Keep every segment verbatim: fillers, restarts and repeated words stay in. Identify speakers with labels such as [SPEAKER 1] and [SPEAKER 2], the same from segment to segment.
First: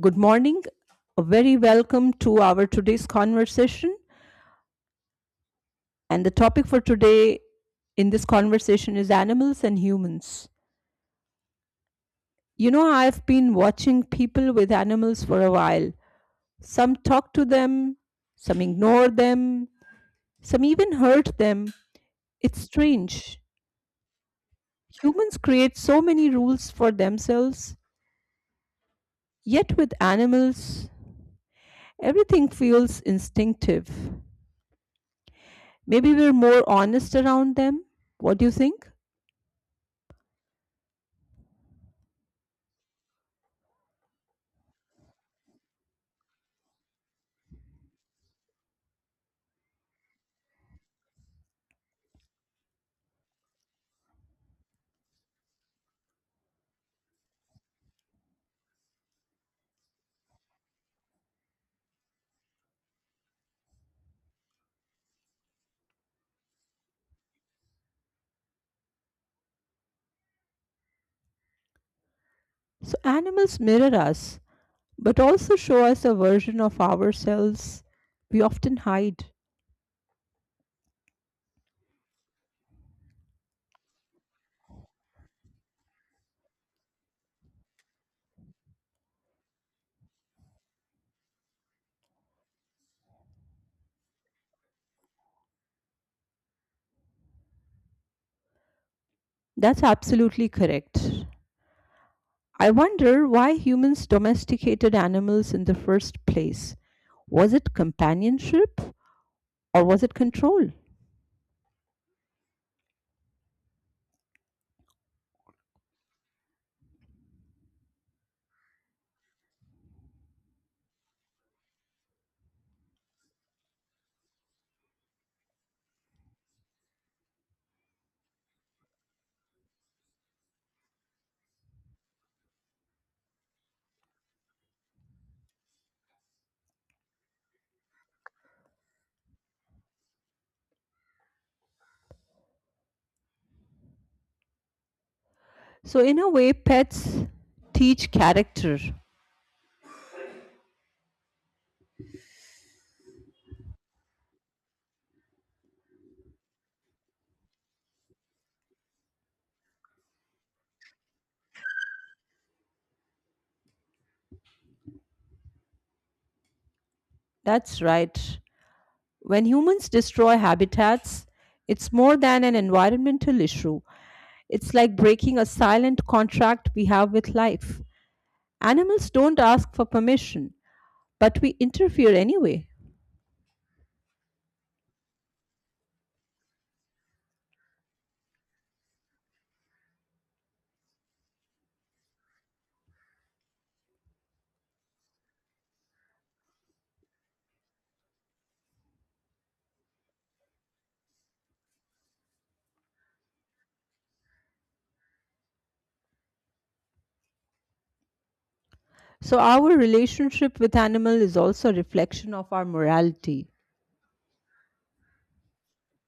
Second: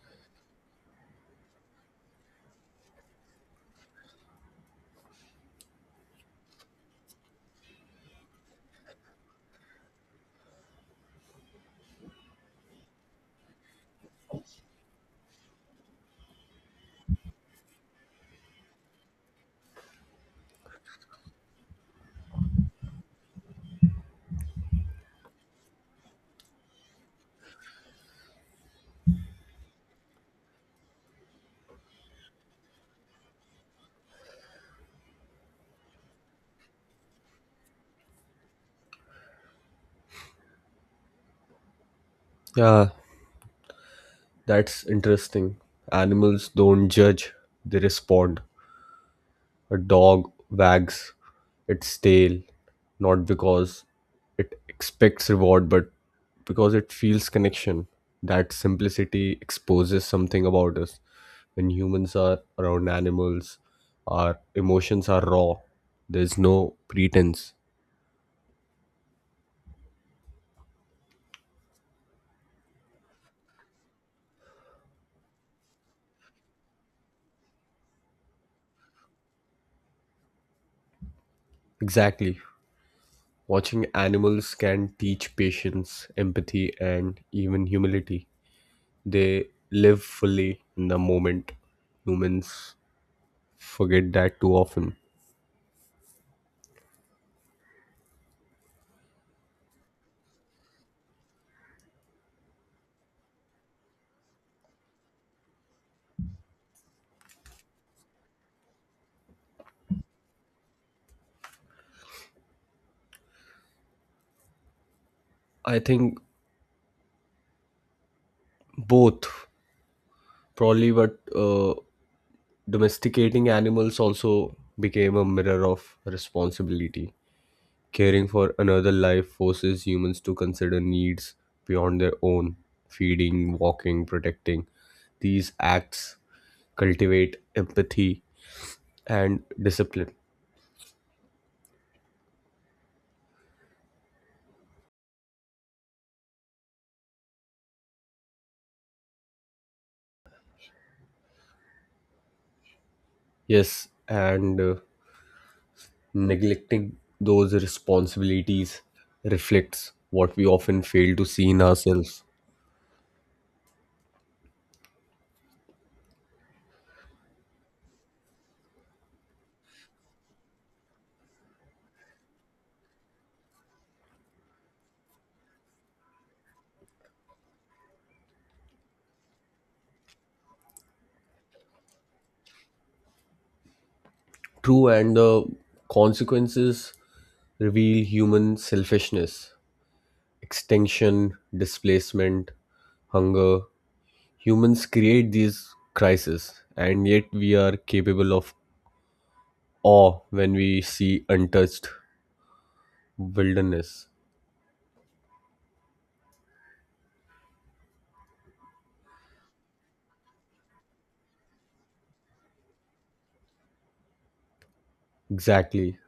[SPEAKER 1] Good morning. A very welcome to our today's conversation. And the topic for today in this conversation is animals and humans. You know, I've been watching people with animals for a while. Some talk to them, some ignore them, some even hurt them. It's strange. Humans create so many rules for themselves, yet with animals, everything feels instinctive. Maybe we're more honest around them. What do you think?
[SPEAKER 2] Yeah, that's interesting. Animals don't judge, they respond. A dog wags its tail not because it expects reward, but because it feels connection. That simplicity exposes something about us. When humans are around animals, our emotions are raw, there's no pretense.
[SPEAKER 1] So animals mirror us, but also show us a version of ourselves we often hide.
[SPEAKER 2] Exactly. Watching animals can teach patience, empathy, and even humility. They live fully in the moment. Humans forget that too often.
[SPEAKER 1] That's absolutely correct. I wonder why humans domesticated animals in the first place. Was it companionship or was it control?
[SPEAKER 2] I think both, probably, but uh, domesticating animals also became a mirror of responsibility. Caring for another life forces humans to consider needs beyond their own feeding, walking, protecting. These acts cultivate empathy and discipline.
[SPEAKER 1] So, in a way, pets teach character.
[SPEAKER 2] Yes, and uh, neglecting those responsibilities reflects what we often fail to see in ourselves.
[SPEAKER 1] That's right. When humans destroy habitats, it's more than an environmental issue. It's like breaking a silent contract we have with life. Animals don't ask for permission, but we interfere anyway.
[SPEAKER 2] True, and the consequences reveal human selfishness, extinction, displacement, hunger. Humans create these crises, and yet we are capable of awe when we see untouched wilderness.
[SPEAKER 1] So our relationship with animal is also a reflection of our morality.
[SPEAKER 2] Exactly.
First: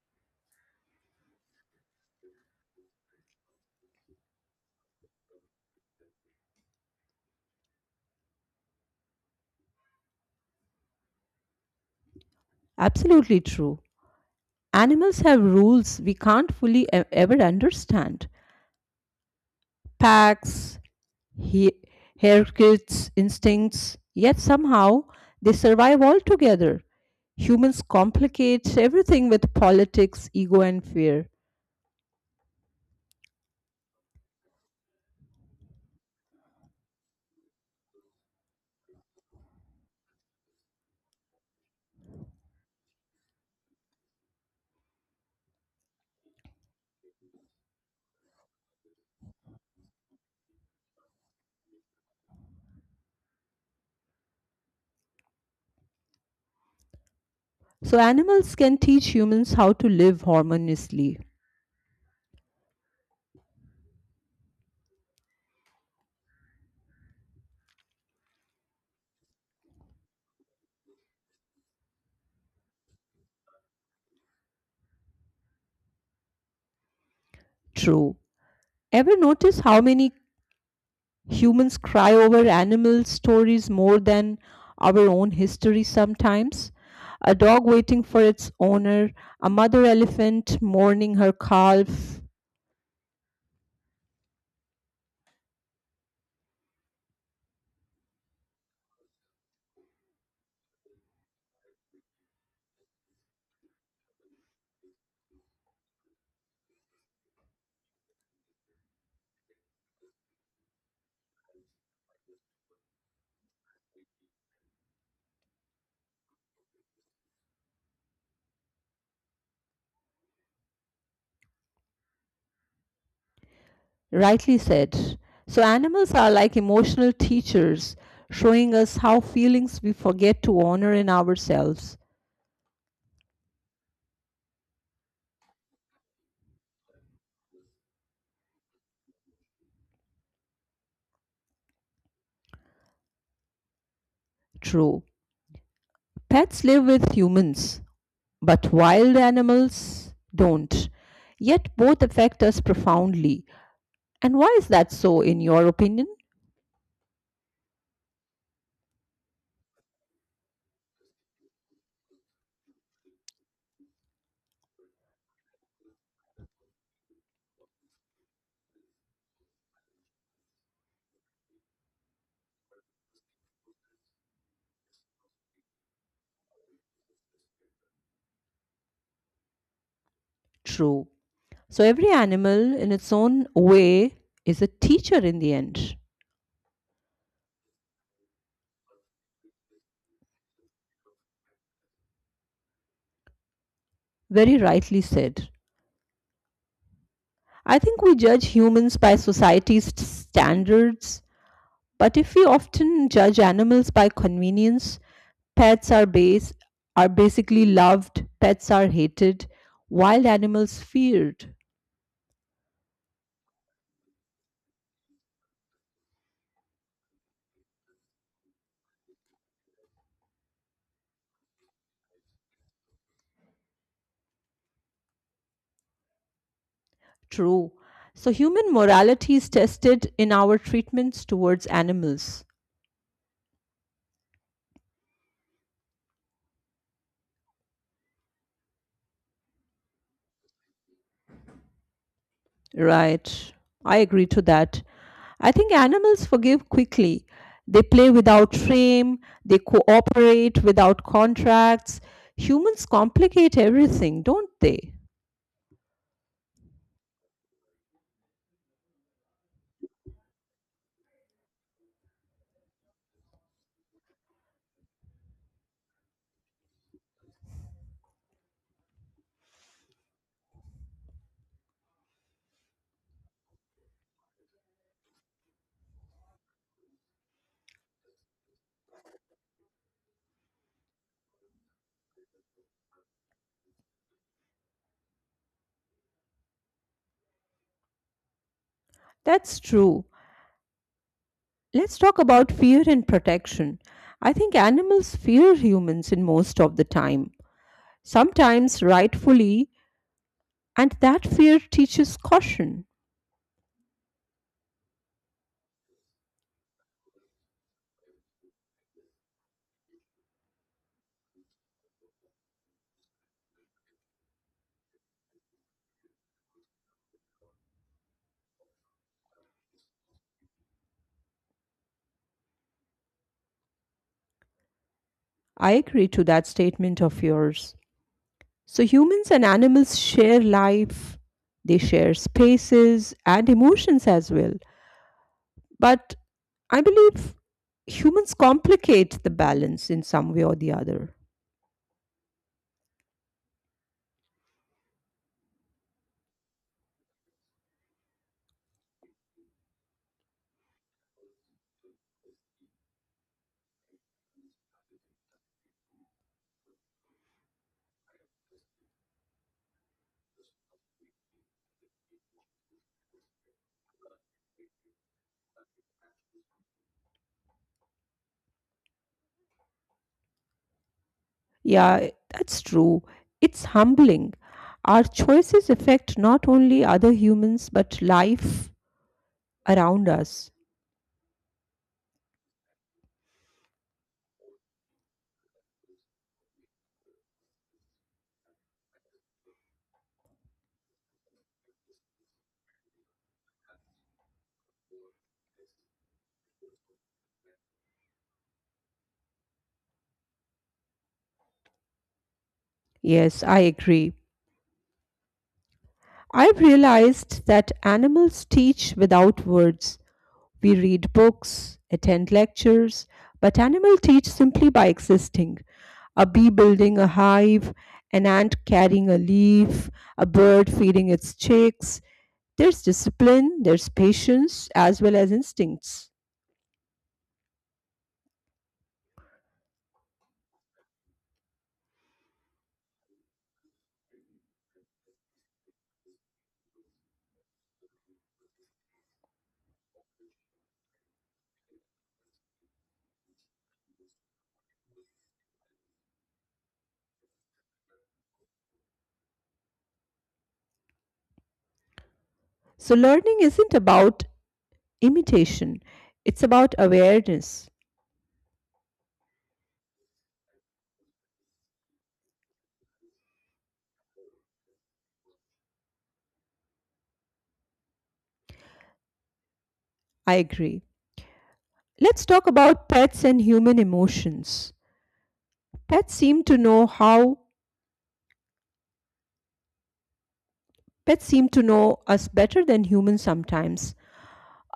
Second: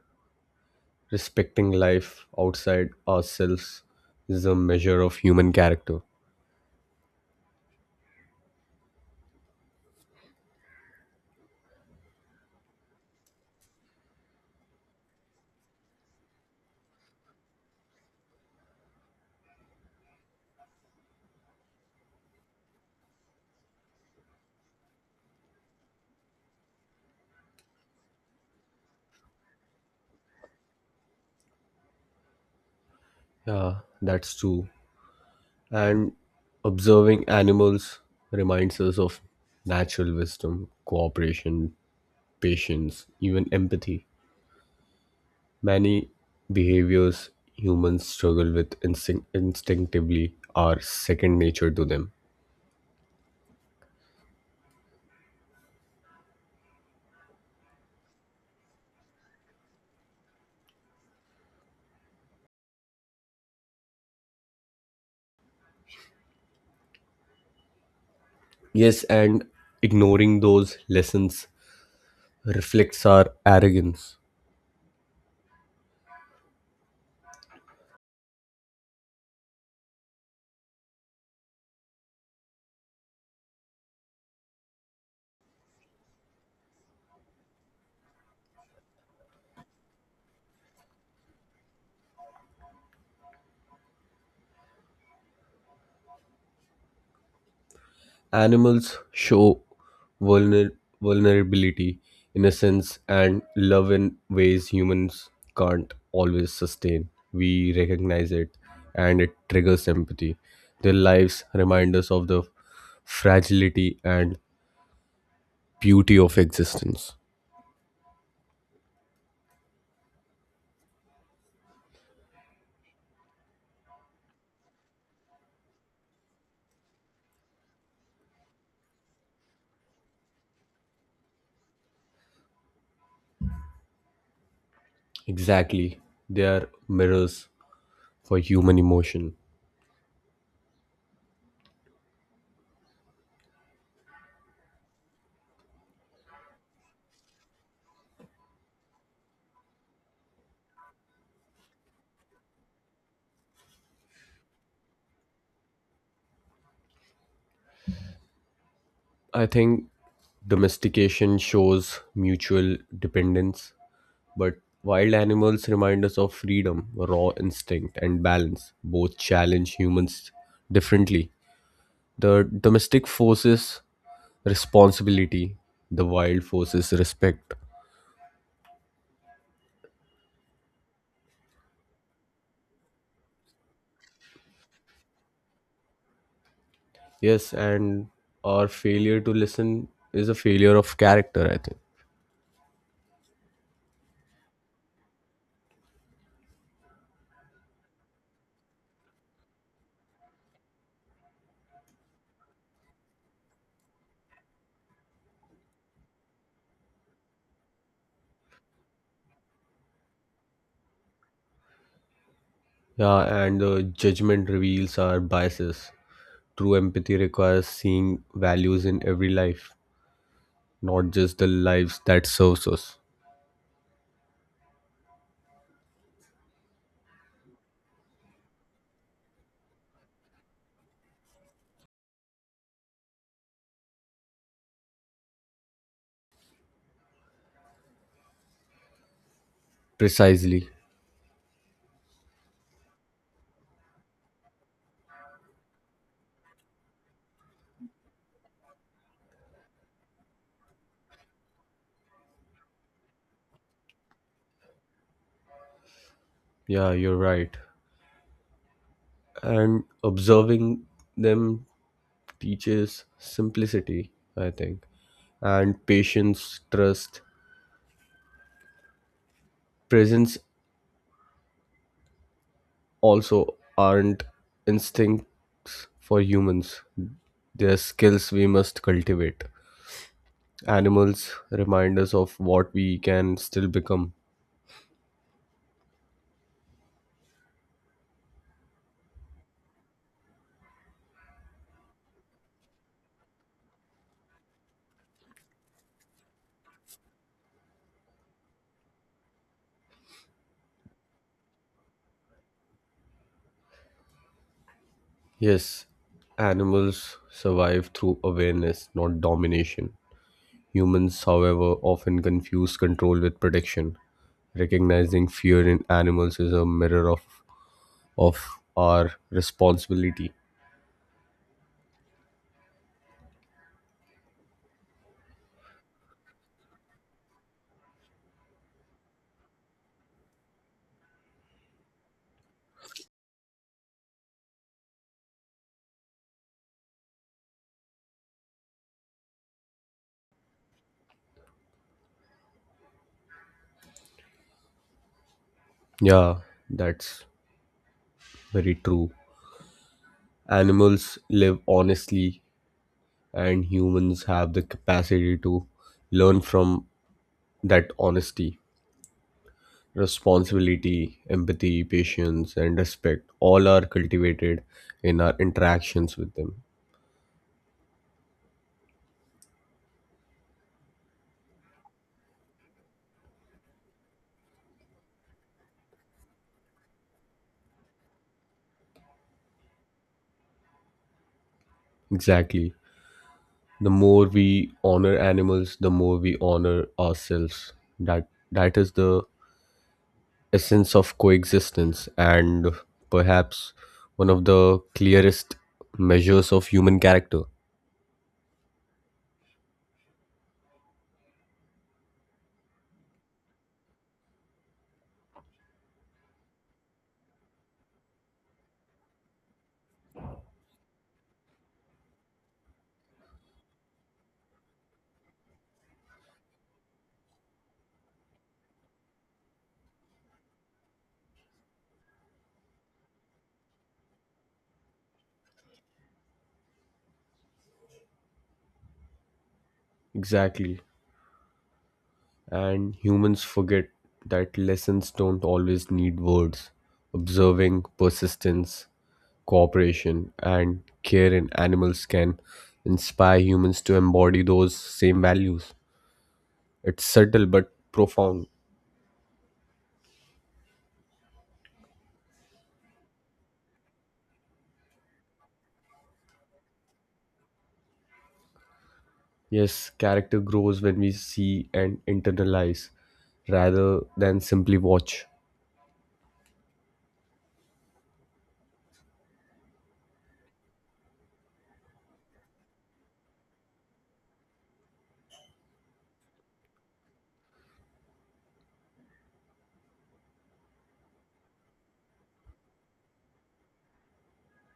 [SPEAKER 2] Respecting life outside ourselves is a measure of human character.
[SPEAKER 1] Absolutely true. Animals have rules we can't fully e- ever understand. Packs, he- haircuts, instincts, yet somehow they survive altogether. Humans complicate everything with politics, ego, and fear.
[SPEAKER 2] Yeah, that's true. And observing animals reminds us of natural wisdom, cooperation, patience, even empathy. Many behaviors humans struggle with instinct- instinctively are second nature to them.
[SPEAKER 1] So animals can teach humans how to live harmoniously.
[SPEAKER 2] Yes, and ignoring those lessons reflects our arrogance.
[SPEAKER 1] True. Ever notice how many humans cry over animal stories more than our own history sometimes? A dog waiting for its owner, a mother elephant mourning her calf,
[SPEAKER 2] Animals show vulner- vulnerability, innocence, and love in ways humans can't always sustain. We recognize it and it triggers empathy. Their lives remind us of the fragility and beauty of existence.
[SPEAKER 1] rightly said. So, animals are like emotional teachers, showing us how feelings we forget to honor in ourselves.
[SPEAKER 2] Exactly. They are mirrors for human emotion.
[SPEAKER 1] True. Pets live with humans, but wild animals don't. Yet both affect us profoundly. And why is that so, in your opinion?
[SPEAKER 2] I think domestication shows mutual dependence, but wild animals remind us of freedom, raw instinct, and balance. Both challenge humans differently. The domestic forces responsibility, the wild forces respect.
[SPEAKER 1] True. So, every animal, in its own way, is a teacher in the end.
[SPEAKER 2] Yes, and our failure to listen is a failure of character, I think.
[SPEAKER 1] Very rightly said. I think we judge humans by society's st- standards, but if we often judge animals by convenience, pets are base are basically loved, pets are hated, wild animals feared.
[SPEAKER 2] Yeah, and the judgment reveals our biases. True empathy requires seeing values in every life, not just the lives that serves us.
[SPEAKER 1] True. So human morality is tested in our treatments towards animals.
[SPEAKER 2] Precisely.
[SPEAKER 1] Right. I agree to that. I think animals forgive quickly. They play without shame, they cooperate without contracts. Humans complicate everything, don't they?
[SPEAKER 2] Yeah, you're right. And observing them teaches simplicity, I think. And patience, trust, presence also aren't instincts for humans. They're skills we must cultivate. Animals remind us of what we can still become.
[SPEAKER 1] That's true. Let's talk about fear and protection. I think animals fear humans in most of the time, sometimes rightfully, and that fear teaches caution.
[SPEAKER 2] Yes, animals survive through awareness, not domination. Humans, however, often confuse control with protection. Recognizing fear in animals is a mirror of, of our responsibility.
[SPEAKER 1] I agree to that statement of yours. So humans and animals share life, they share spaces and emotions as well. But I believe humans complicate the balance in some way or the other.
[SPEAKER 2] Yeah, that's very true. Animals live honestly, and humans have the capacity to learn from that honesty. Responsibility, empathy, patience, and respect all are cultivated in our interactions with them.
[SPEAKER 1] Yeah, that's true. It's humbling. Our choices affect not only other humans but life around us.
[SPEAKER 2] Exactly. The more we honor animals, the more we honor ourselves. That that is the essence of coexistence and perhaps one of the clearest measures of human character.
[SPEAKER 1] Yes, I agree. I've realized that animals teach without words. We read books, attend lectures, but animals teach simply by existing. A bee building a hive, an ant carrying a leaf, a bird feeding its chicks. There's discipline, there's patience, as well as instincts.
[SPEAKER 2] Exactly, and humans forget that lessons don't always need words. Observing persistence, cooperation, and care in animals can inspire humans to embody those same values. It's subtle but profound.
[SPEAKER 1] So, learning isn't about imitation, it's about awareness.
[SPEAKER 2] Yes, character grows when we see and internalize rather than simply watch.
[SPEAKER 1] I agree. Let's talk about pets and human emotions. Pets seem to know how Pets seem to know us better than humans sometimes.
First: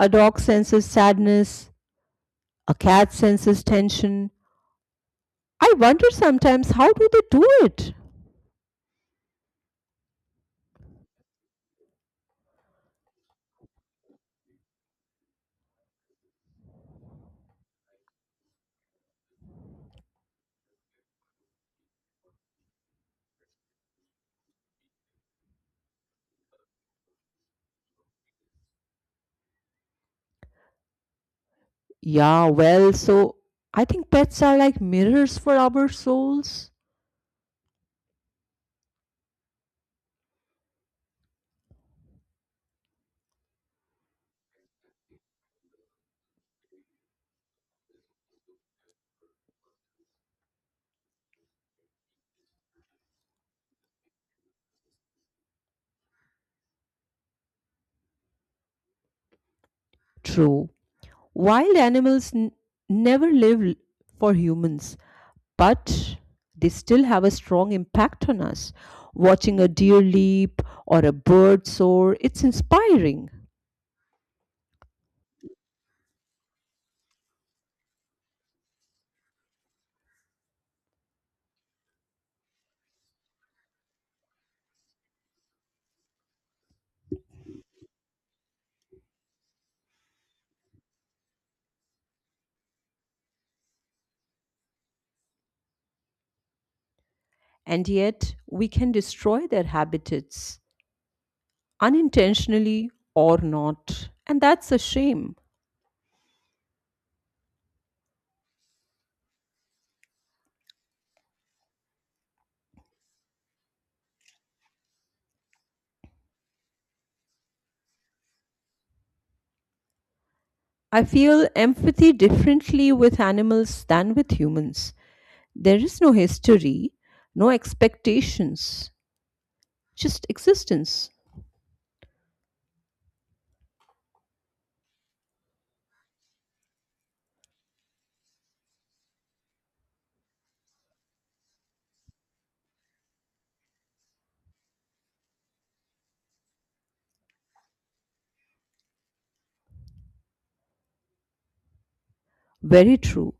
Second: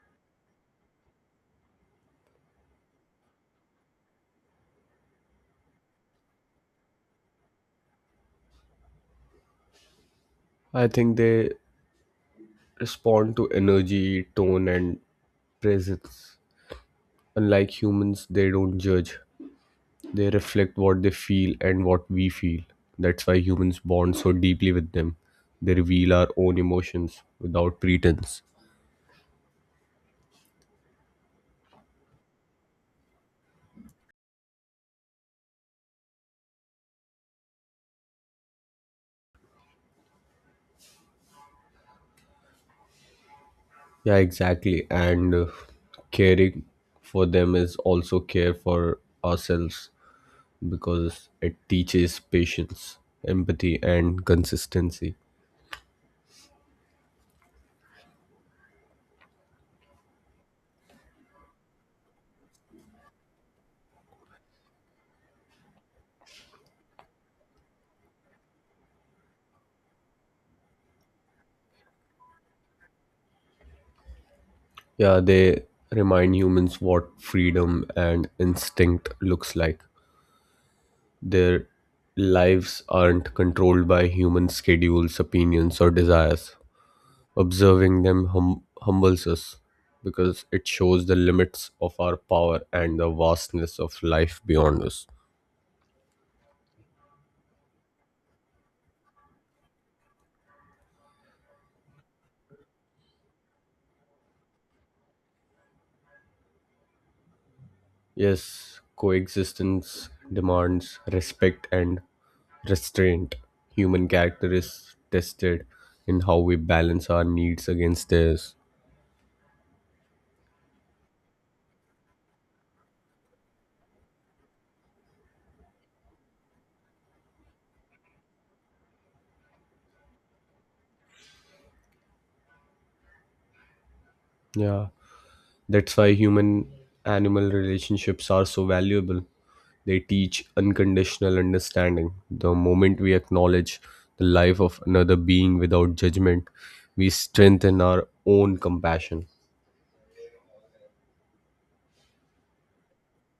[SPEAKER 1] A dog senses sadness, a cat senses tension. I wonder sometimes how do they do it?
[SPEAKER 2] I think they respond to energy, tone, and presence. Unlike humans, they don't judge, they reflect what they feel and what we feel. That's why humans bond so deeply with them. They reveal our own emotions without pretense.
[SPEAKER 1] Yeah, well, so I think pets are like mirrors for our souls.
[SPEAKER 2] Yeah, exactly. And uh, caring for them is also care for ourselves because it teaches patience, empathy, and consistency.
[SPEAKER 1] True. Wild animals n- never live l- for humans, but they still have a strong impact on us. Watching a deer leap or a bird soar, it's inspiring.
[SPEAKER 2] Yeah, they remind humans what freedom and instinct looks like. Their lives aren't controlled by human schedules, opinions, or desires. Observing them hum- humbles us because it shows the limits of our power and the vastness of life beyond us.
[SPEAKER 1] And yet, we can destroy their habitats, unintentionally or not. And that's a shame.
[SPEAKER 2] Yes, coexistence demands respect and restraint. Human character is tested in how we balance our needs against theirs.
[SPEAKER 1] I feel empathy differently with animals than with humans. There is no history, no expectations, just existence.
[SPEAKER 2] Yeah, that's why human animal relationships are so valuable. They teach unconditional understanding. The moment we acknowledge the life of another being without judgment, we strengthen our own compassion.
[SPEAKER 1] Very true.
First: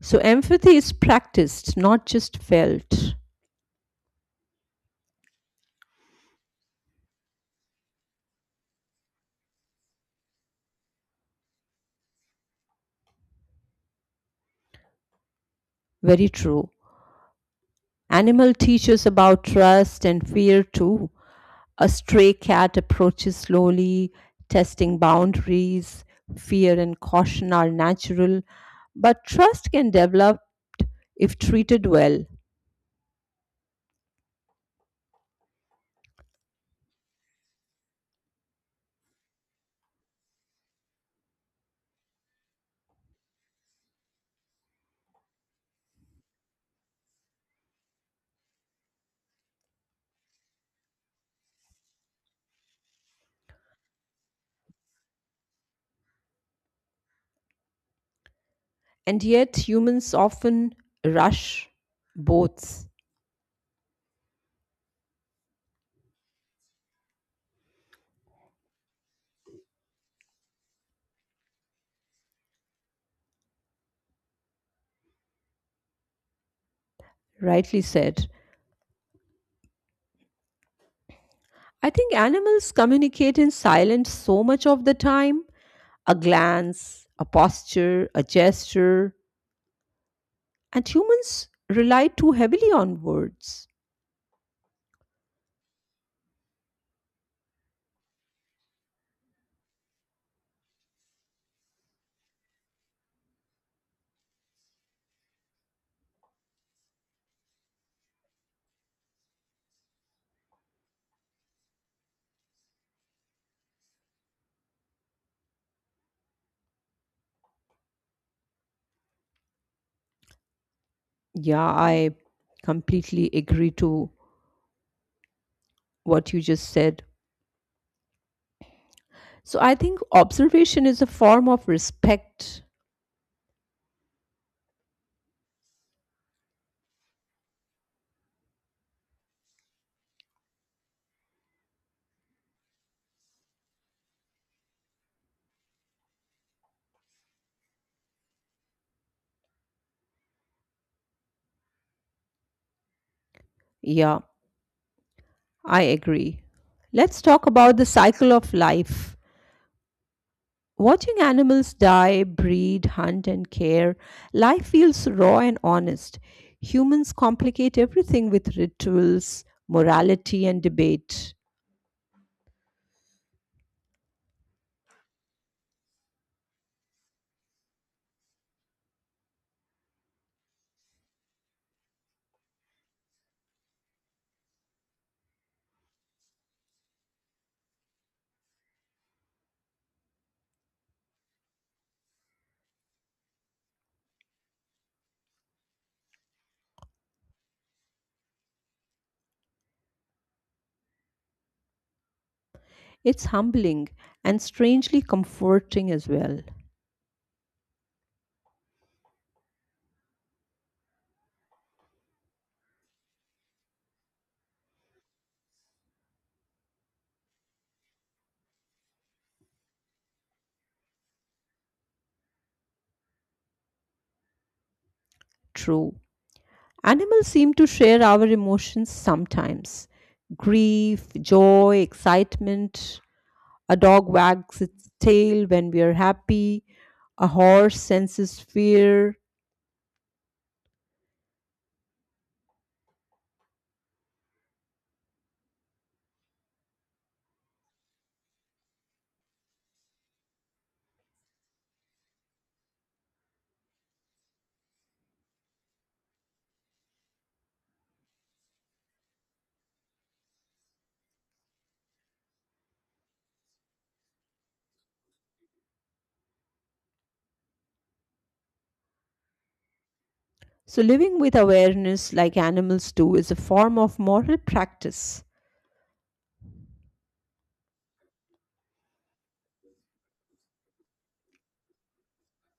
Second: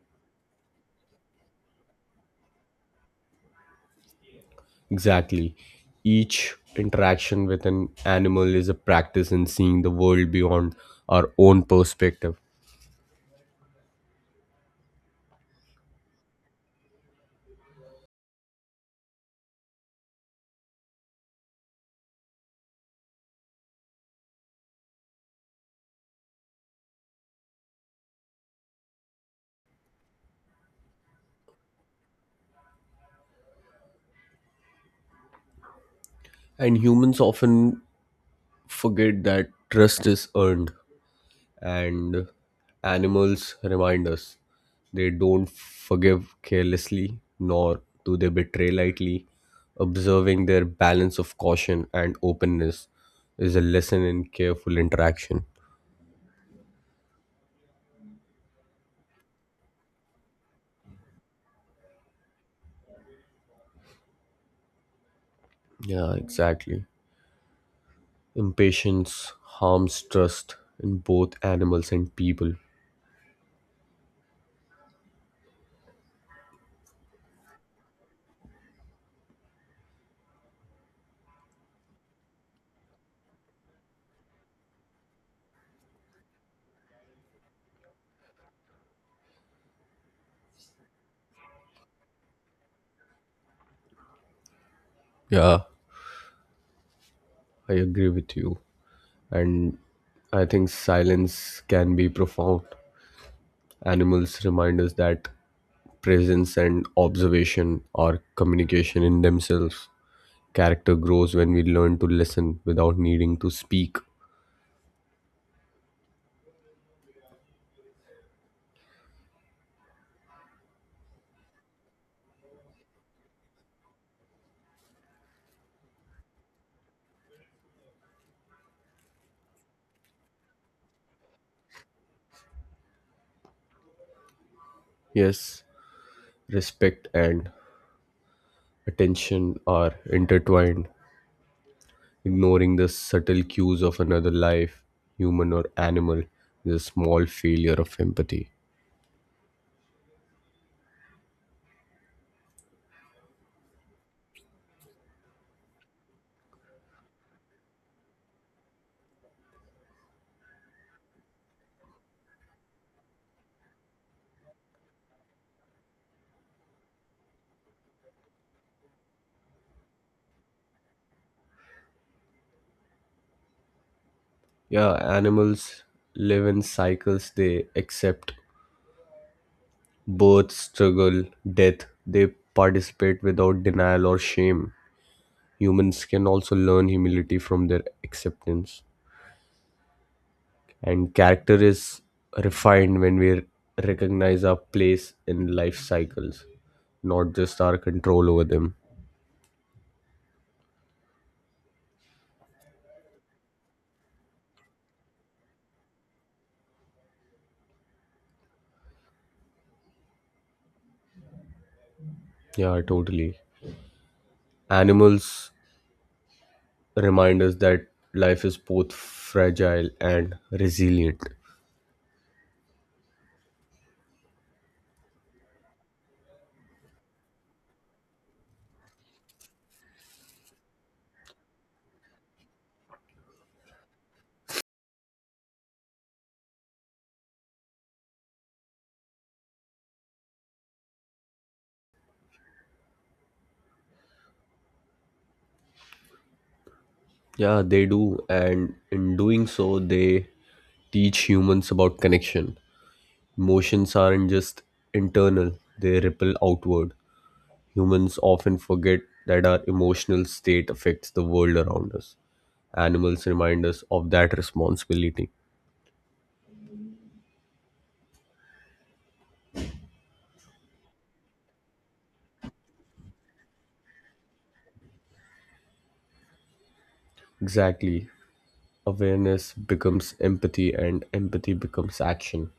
[SPEAKER 1] So empathy is practiced, not just felt.
[SPEAKER 2] Exactly. Each interaction with an animal is a practice in seeing the world beyond our own perspective.
[SPEAKER 1] Very true. Animal teaches about trust and fear too. A stray cat approaches slowly, testing boundaries. Fear and caution are natural, but trust can develop if treated well.
[SPEAKER 2] And humans often forget that trust is earned, and animals remind us they don't forgive carelessly, nor do they betray lightly. Observing their balance of caution and openness is a lesson in careful interaction.
[SPEAKER 1] And yet, humans often rush both.
[SPEAKER 2] Yeah, exactly. Impatience harms trust in both animals and people.
[SPEAKER 1] Rightly said. I think animals communicate in silence so much of the time, a glance, a posture, a gesture, and humans rely too heavily on words.
[SPEAKER 2] Yeah, I agree with you. And I think silence can be profound. Animals remind us that presence and observation are communication in themselves. Character grows when we learn to listen without needing to speak.
[SPEAKER 1] Yeah, I completely agree to what you just said. So I think observation is a form of respect.
[SPEAKER 2] Yes, respect and attention are intertwined. Ignoring the subtle cues of another life, human or animal, is a small failure of empathy.
[SPEAKER 1] Yeah, I agree. Let's talk about the cycle of life. Watching animals die, breed, hunt, and care, life feels raw and honest. Humans complicate everything with rituals, morality, and debate.
[SPEAKER 2] Yeah, animals live in cycles, they accept birth, struggle, death, they participate without denial or shame. Humans can also learn humility from their acceptance. And character is refined when we recognize our place in life cycles, not just our control over them.
[SPEAKER 1] It's humbling and strangely comforting as well.
[SPEAKER 2] Yeah, totally. Animals remind us that life is both fragile and resilient.
[SPEAKER 1] True. Animals seem to share our emotions sometimes, grief, joy, excitement. A dog wags its tail when we are happy. A horse senses fear.
[SPEAKER 2] Yeah, they do. And in doing so, they teach humans about connection. Emotions aren't just internal, they ripple outward. Humans often forget that our emotional state affects the world around us. Animals remind us of that responsibility.
[SPEAKER 1] So, living with awareness like animals do is a form of moral practice.
[SPEAKER 2] Exactly. Awareness becomes empathy, and empathy becomes action.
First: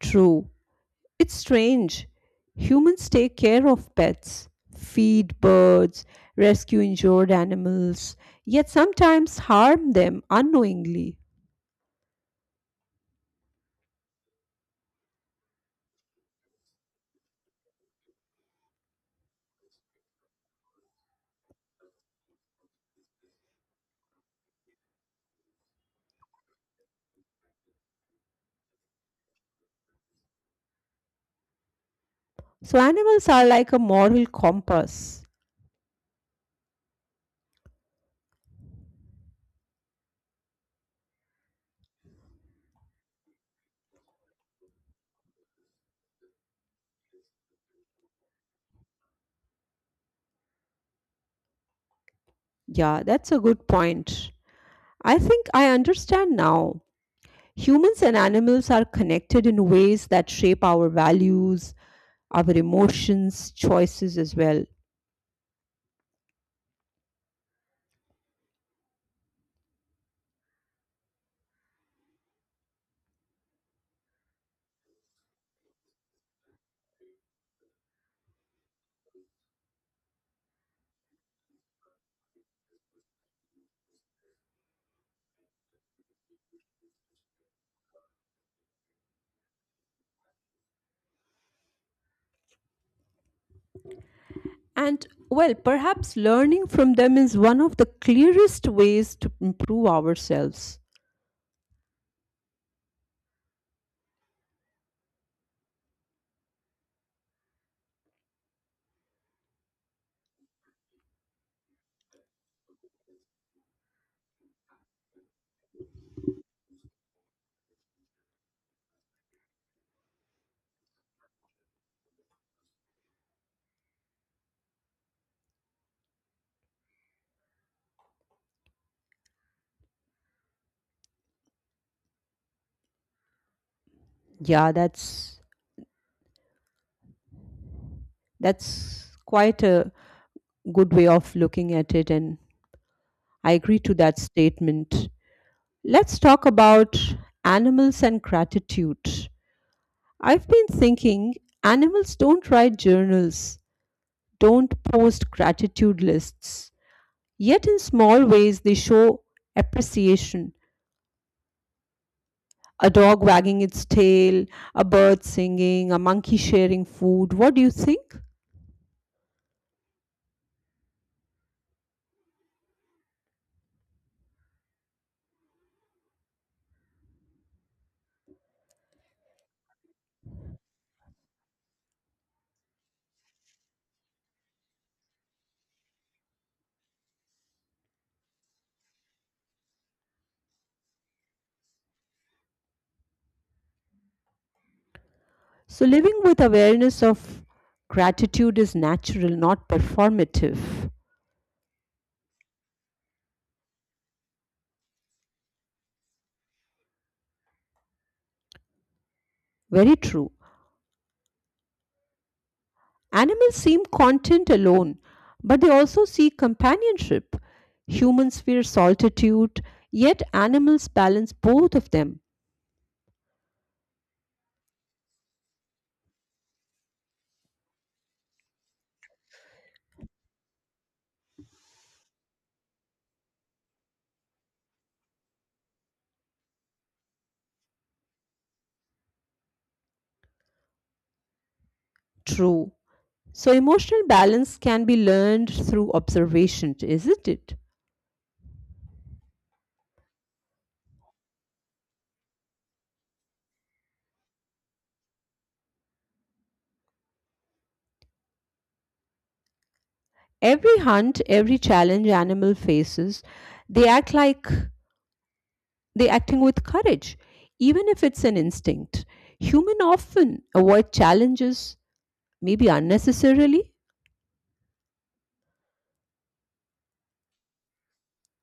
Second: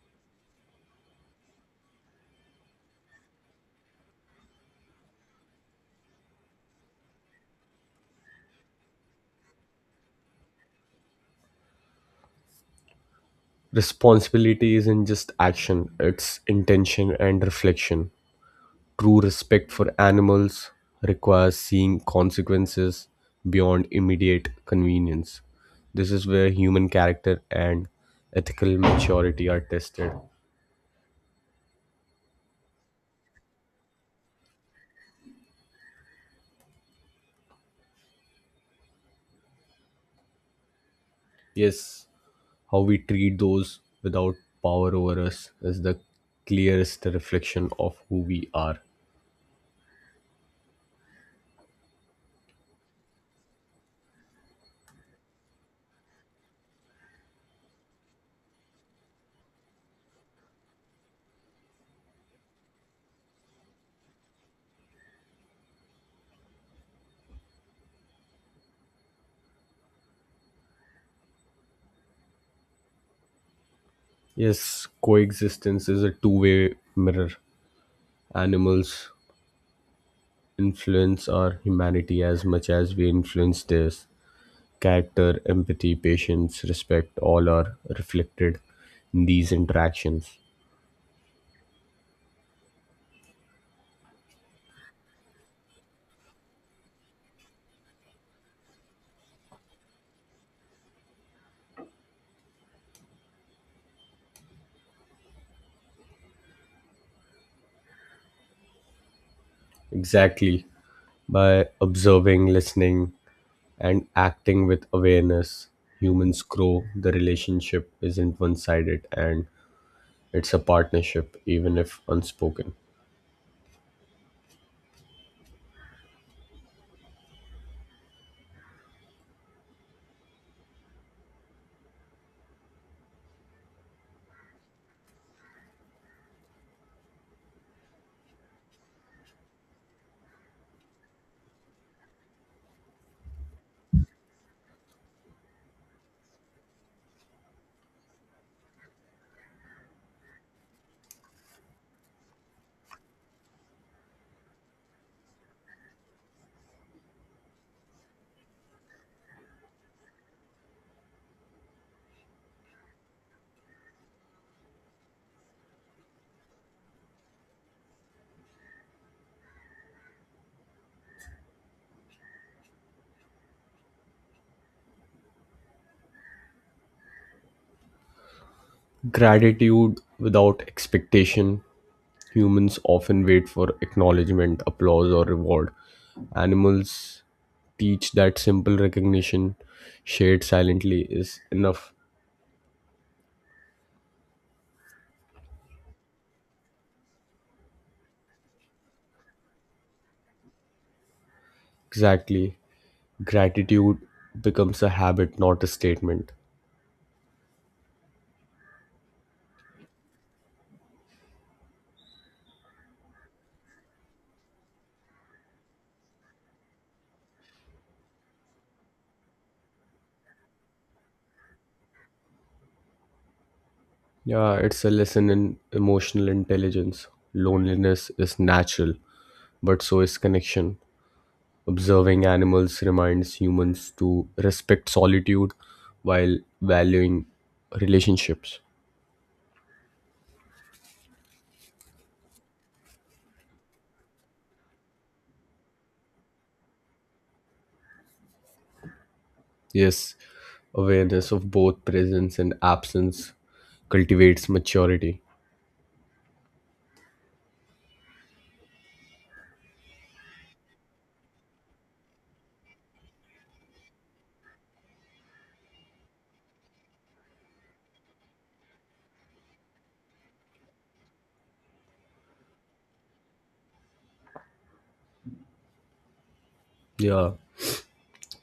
[SPEAKER 1] True. It's strange. Humans take care of pets, feed birds, rescue injured animals, yet sometimes harm them unknowingly.
[SPEAKER 2] Responsibility isn't just action, it's intention and reflection. True respect for animals requires seeing consequences beyond immediate convenience. This is where human character and ethical maturity are tested.
[SPEAKER 1] So animals are like a moral compass.
[SPEAKER 2] Yes, how we treat those without power over us is the clearest reflection of who we are.
[SPEAKER 1] Yeah, that's a good point. I think I understand now. Humans and animals are connected in ways that shape our values, our emotions, choices as well.
[SPEAKER 2] Yes, coexistence is a two way mirror. Animals influence our humanity as much as we influence theirs. Character, empathy, patience, respect, all are reflected in these interactions.
[SPEAKER 1] And well, perhaps learning from them is one of the clearest ways to improve ourselves.
[SPEAKER 2] Exactly. By observing, listening, and acting with awareness, humans grow. The relationship isn't one sided and it's a partnership, even if unspoken.
[SPEAKER 1] Yeah, that's that's quite a good way of looking at it, and I agree to that statement. Let's talk about animals and gratitude. I've been thinking animals don't write journals, don't post gratitude lists, yet, in small ways, they show appreciation. A dog wagging its tail, a bird singing, a monkey sharing food. What do you think?
[SPEAKER 2] Gratitude without expectation. Humans often wait for acknowledgement, applause, or reward. Animals teach that simple recognition, shared silently, is enough.
[SPEAKER 1] So, living with awareness of gratitude is natural, not performative.
[SPEAKER 2] Exactly. Gratitude becomes a habit, not a statement.
[SPEAKER 1] Very true. Animals seem content alone, but they also seek companionship. Humans fear solitude, yet animals balance both of them.
[SPEAKER 2] Yeah, it's a lesson in emotional intelligence. Loneliness is natural, but so is connection. Observing animals reminds humans to respect solitude while valuing relationships.
[SPEAKER 1] True. So, emotional balance can be learned through observation, isn't it?
[SPEAKER 2] Yes, awareness of both presence and absence cultivates maturity.
[SPEAKER 1] Every hunt, every challenge animal faces, they act like they acting with courage, even if it's an instinct. Human often avoid challenges, maybe unnecessarily.
[SPEAKER 2] Yeah,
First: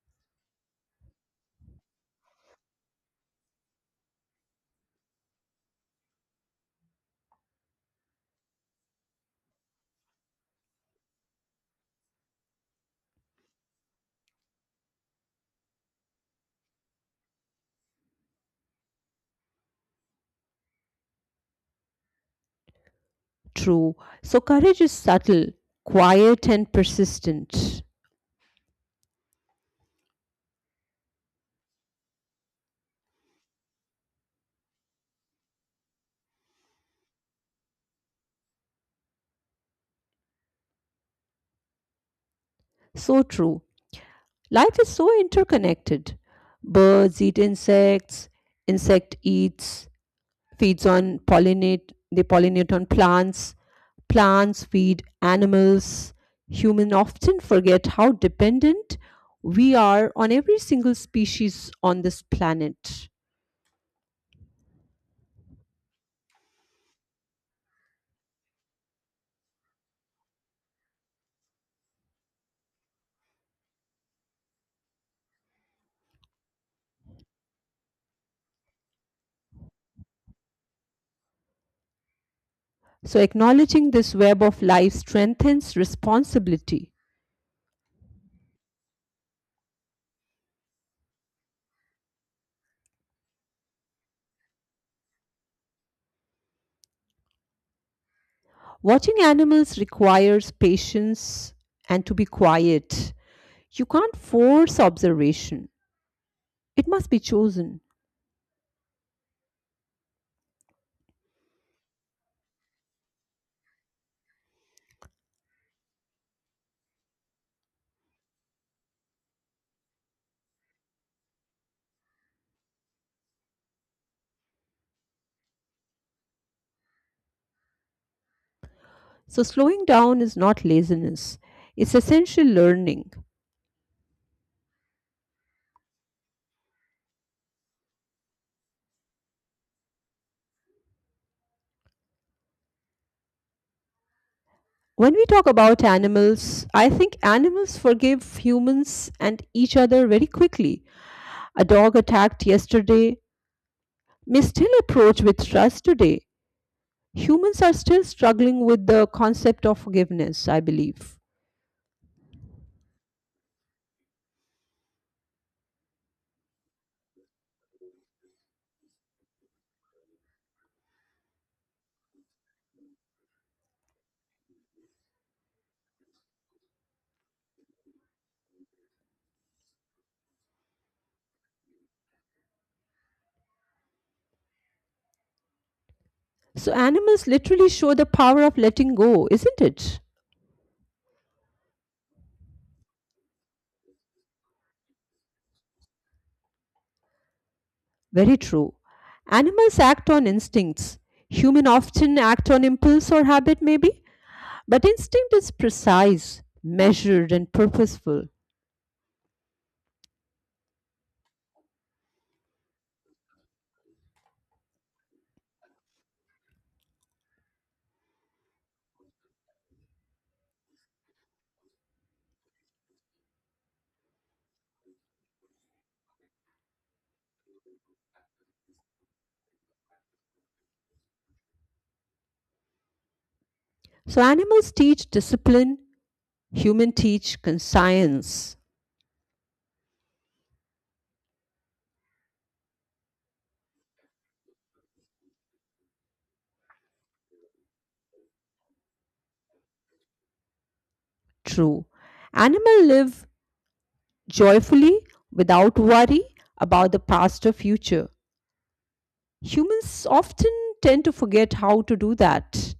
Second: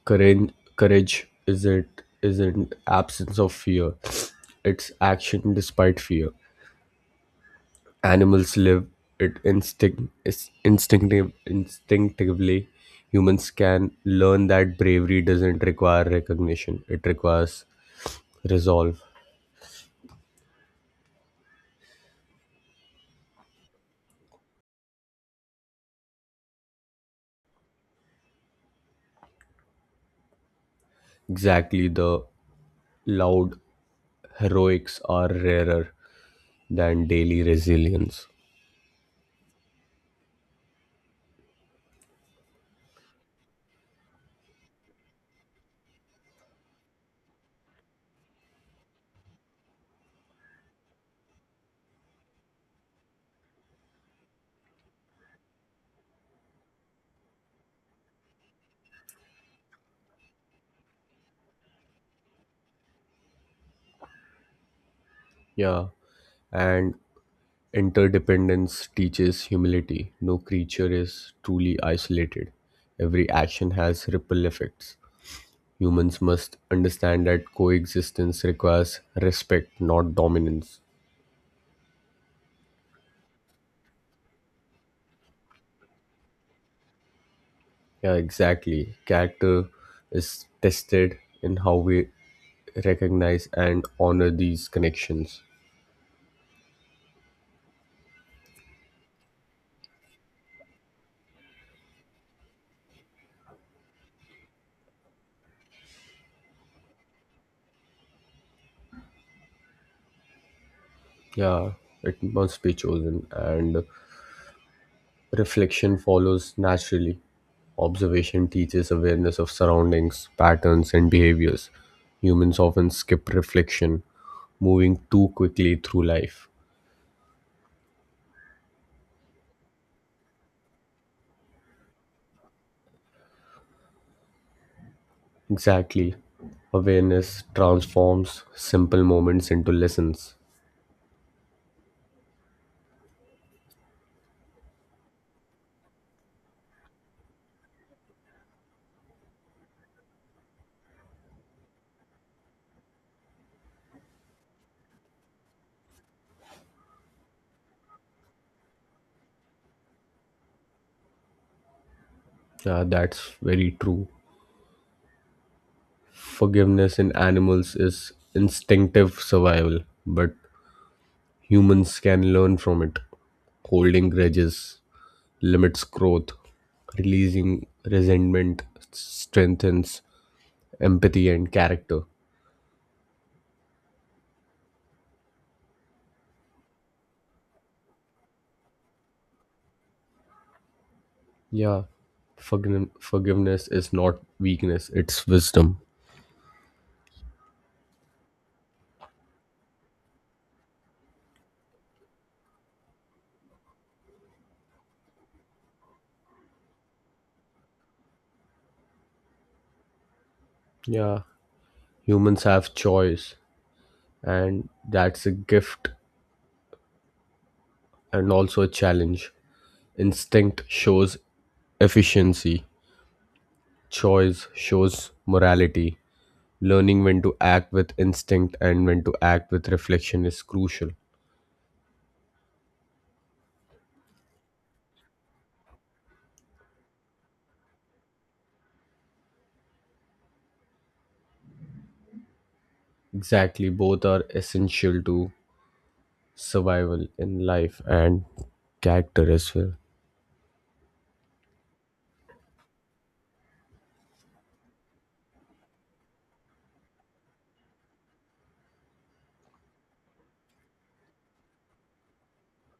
[SPEAKER 2] courage, courage isn't isn't absence of fear; it's action despite fear. Animals live it, instinct is instinctive instinctively. Humans can learn that bravery doesn't require recognition; it requires resolve.
[SPEAKER 1] True. So courage is subtle, quiet, and persistent.
[SPEAKER 2] Exactly. The loud heroics are rarer than daily resilience.
[SPEAKER 1] So true. Life is so interconnected. Birds eat insects, insect eats, feeds on pollinate, they pollinate on plants, plants feed animals. Human often forget how dependent we are on every single species on this planet.
[SPEAKER 2] Yeah, and interdependence teaches humility. No creature is truly isolated. Every action has ripple effects. Humans must understand that coexistence requires respect, not dominance.
[SPEAKER 1] So acknowledging this web of life strengthens responsibility.
[SPEAKER 2] Yeah, exactly. Character is tested in how we recognize and honor these connections.
[SPEAKER 1] Watching animals requires patience and to be quiet. You can't force observation, it must be chosen.
[SPEAKER 2] Yeah, it must be chosen, and reflection follows naturally. Observation teaches awareness of surroundings, patterns, and behaviors. Humans often skip reflection, moving too quickly through life.
[SPEAKER 1] So, slowing down is not laziness, it's essential learning.
[SPEAKER 2] Exactly. Awareness transforms simple moments into lessons.
[SPEAKER 1] When we talk about animals, I think animals forgive humans and each other very quickly. A dog attacked yesterday may still approach with trust today. Humans are still struggling with the concept of forgiveness, I believe.
[SPEAKER 2] Yeah, that's very true. Forgiveness in animals is instinctive survival, but humans can learn from it. Holding grudges limits growth. Releasing resentment strengthens empathy and character.
[SPEAKER 1] So animals literally show the power of letting go, isn't it?
[SPEAKER 2] Yeah, forgiven- forgiveness is not weakness, it's wisdom.
[SPEAKER 1] Very true. Animals act on instincts. Human often act on impulse or habit maybe, but instinct is precise, measured and purposeful.
[SPEAKER 2] Yeah, humans have choice, and that's a gift and also a challenge. Instinct shows efficiency, choice shows morality. Learning when to act with instinct and when to act with reflection is crucial.
[SPEAKER 1] So animals teach discipline, human teach conscience.
[SPEAKER 2] Exactly, both are essential to survival in life and character as well.
[SPEAKER 1] True. Animal live joyfully without worry about the past or future. Humans often tend to forget how to do that.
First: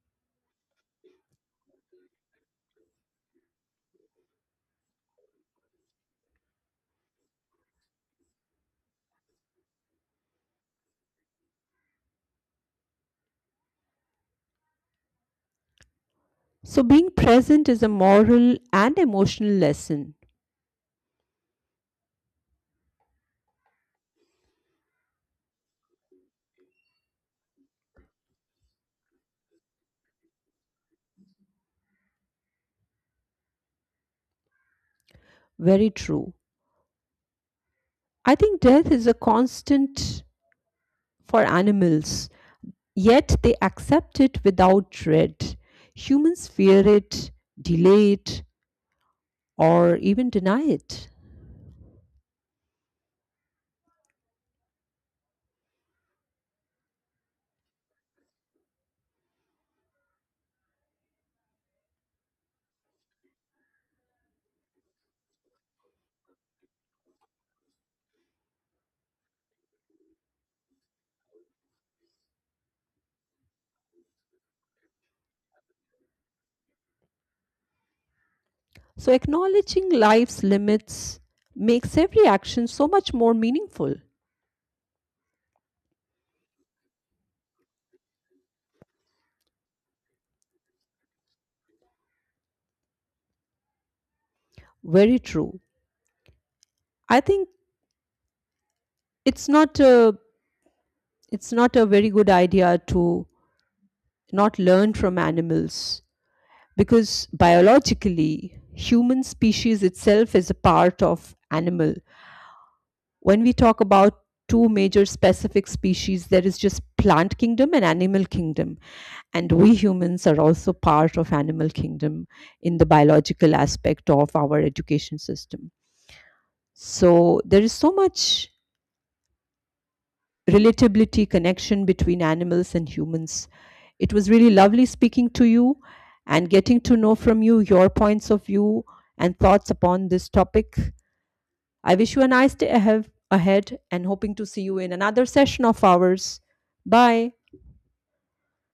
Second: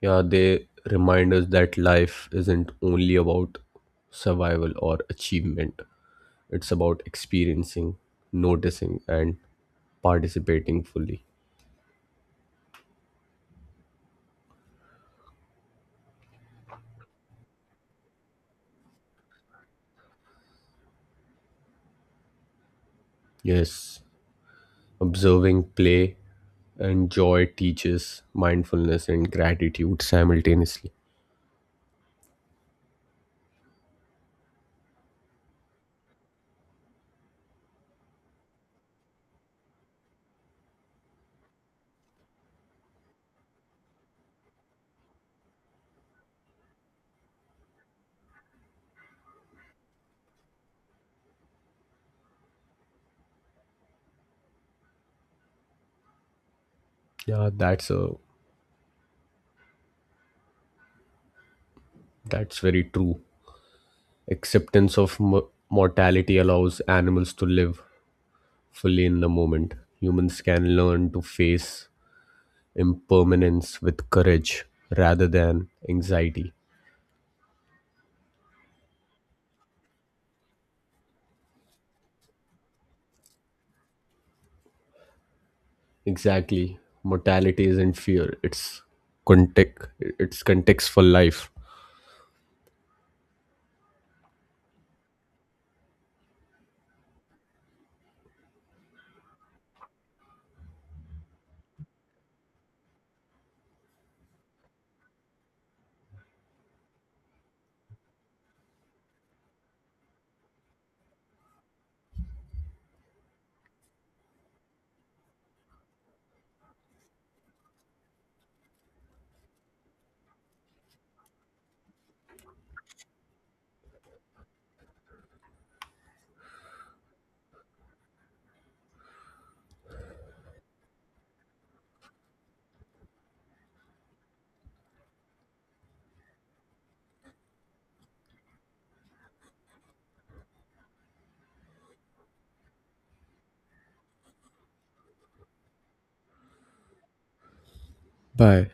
[SPEAKER 2] Yeah, they remind us that life isn't only about survival or achievement, it's about experiencing, noticing, and participating fully.
[SPEAKER 1] So, being present is a moral and emotional lesson.
[SPEAKER 2] Yes, observing play and joy teaches mindfulness and gratitude simultaneously.
[SPEAKER 1] Very true. I think death is a constant for animals, yet they accept it without dread. Humans fear it, delay it, or even deny it.
[SPEAKER 2] Yeah, that's a that's very true. Acceptance of mo- mortality allows animals to live fully in the moment. Humans can learn to face impermanence with courage rather than anxiety.
[SPEAKER 1] So, acknowledging life's limits makes every action so much more meaningful.
[SPEAKER 2] Exactly. Mortality isn't fear, it's context it's context for life.
[SPEAKER 1] Very true. I think it's not a, It's not a very good idea to not learn from animals, because biologically human species itself is a part of animal. When we talk about two major specific species, there is just plant kingdom and animal kingdom, and we humans are also part of animal kingdom in the biological aspect of our education system. So there is so much relatability, connection between animals and humans. It was really lovely speaking to you and getting to know from you your points of view and thoughts upon this topic. I wish you a nice day ahead ahead and hoping to see you in another session of ours. Bye.
[SPEAKER 2] Bye.